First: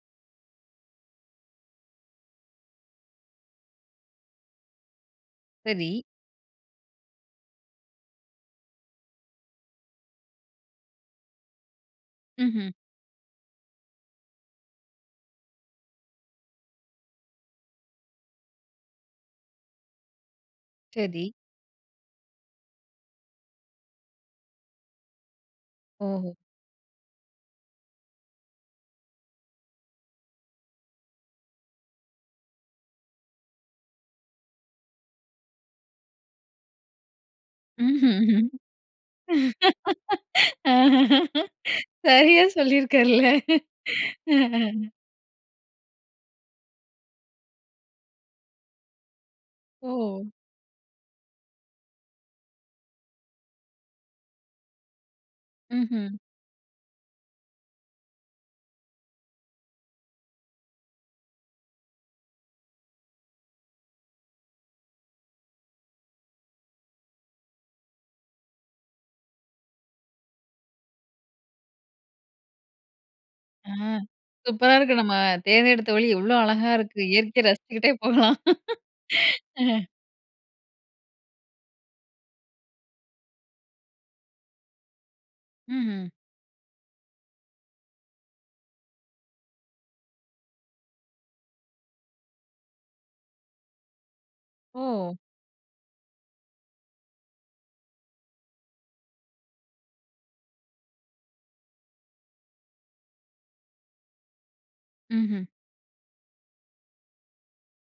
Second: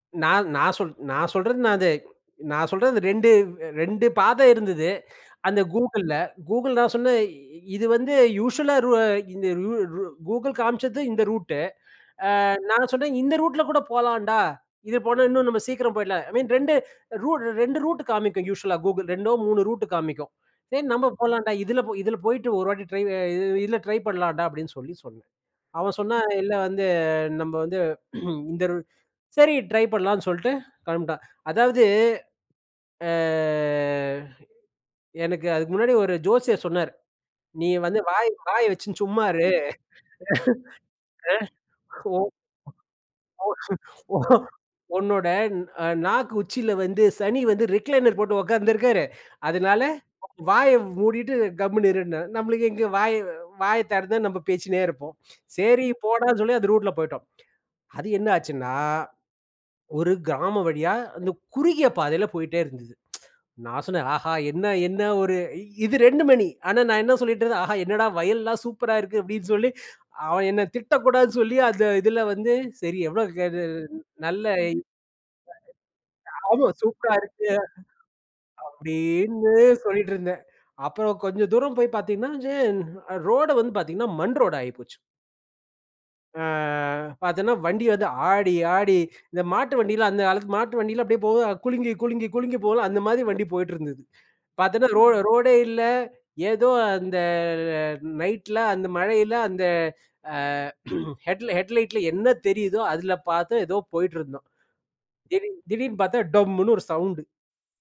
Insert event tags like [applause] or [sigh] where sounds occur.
நான் நான் சொல் நான் சொல்றது நான் அது நான் சொல்றது 2 2 பாதை இருந்தது. அந்த சரி. Googleல Google நான் சொன்னேன் இது வந்து யூசுவல்லா ருவ ரு இந்த கூ Google காம்ச்சது இந்த ரூட்டு ஆ ம்ஹ்ம். நான் சொன்னேன் இந்த ரூட்ல கூட போலான்டா, இது போனா இன்னும் நம்ம சீக்கிரம் போயிடலாம் ஐ மீன் 2 ரூட் 2 ரூட் காமிக்கும் யூசுவல்லா Google 2டோ 3 ரூட் காமிக்கும். சரி, நம்ம சரி. போலான்டா இதில இதில போயிட்டு 1 வாட்டி ட்ரை இ இதில ட்ரை பண்லான்டா அப்டின்னு சொல்லி சொன்னேன். அவன் சொன்னான் ஓஹோ! இல்ல வந்து நம்ம வந்து [clears throat] இந்த ரு சரி ட்ரை பண்லான்னு சொல்ட்டு கிளம்பிட்டான். அதாவது ஆ எனக்கு அதுக்கு முன்னாடி ஒரு ஜோசியர் சொன்னார் நீ வந்து வாய் ம்ஹ்ம், வாய வச்சுன்னு சும்மா இரு [laughs] அ. ஓ. சரியா, சொல்லி இருக்கார்ல. ஓ ஓ அ, அ. ஓன்னோட நாக்கு உச்சியில வந்து சனி வந்து ரிக்லைனர் போட்டு உட்கார்ந்திருக்காரு. அதனால ஓ! வாய மூடிட்டு கம்முனு இருன்னுனாரு. நம்மளுக்கு எங்கே வாய வாய திறந்தா நம்ம பேசின்னே இருப்போம். சரி, ம்ஹ்ம். போடான்னு சொல்லி அந்த ரூட்ல போய்ட்டோம். அது என்ன ஆச்சுன்னா, ஒரு கிராமம் வழியா அந்த குறுகிய பாதையில போயிட்டே இருந்தது. [tsk] நான் சொன்னேன் ஆஹா, என்ன என்ன ஒரு இது 2 மணி ஆனா, நான் என்ன சொல்லிட்டு இருந்தேன் ஆஹா என்னடா வயல்லலாம் சூப்பரா இருக்கு அப்டின்னு சொல்லி அவன் என்ன திட்டக்கூடாதுன்னு சொல்லி அந்த இதில வந்து சரி எவ்வளோ ஆ, [unintelligible] நல்ல சூப்பரா இன் இருக்கு. நம்ம தேடியெடுத்த வழி எவ்வளோ ஆமா, அழகா இருக்கு! சூப்பரா இயற்கையை இருக்கு. ரசிச்சுக்கிட்டே போலாம். அப்டின்னு அ. சொல்லிட்டு இருந்தேன். அப்புறம் கொஞ்சம் தூரம் போய் பார்த்தீங்கன்னா, ரே ரோடு வந்து பார்த்தீங்கன்னா மண் ரோடு ஆயி போச்சு. ம்ஹ்ம். ஆ பார்த்தேன்னா வண்டி வந்து ஆடி ஆடி இந்த மாட்டு வண்டில அந்த காலத்துல மாட்டு வண்டியில அப்டியே போகுது குலுங்கி குலுங்கி குலுங்கி போகும்ல அந்த மாரி வண்டி போயிட்டிருந்தது. பார்த்தேன்னா ரோ ஓ! ரோடே இல்ல. ஏதோ அந்த நைட்ல அந்த மழையில அந்த ஆ [clears throat] ஹெட்லைட் ஹெட்லைட்டில என்ன தெரியுதோ அதில பார்த்து ஏதோ போயிட்டிருந்தோம். ம்ஹ்ம். திடீர் திடீர்னு பார்த்தா டோம்முனு ஒரு சவுண்டு.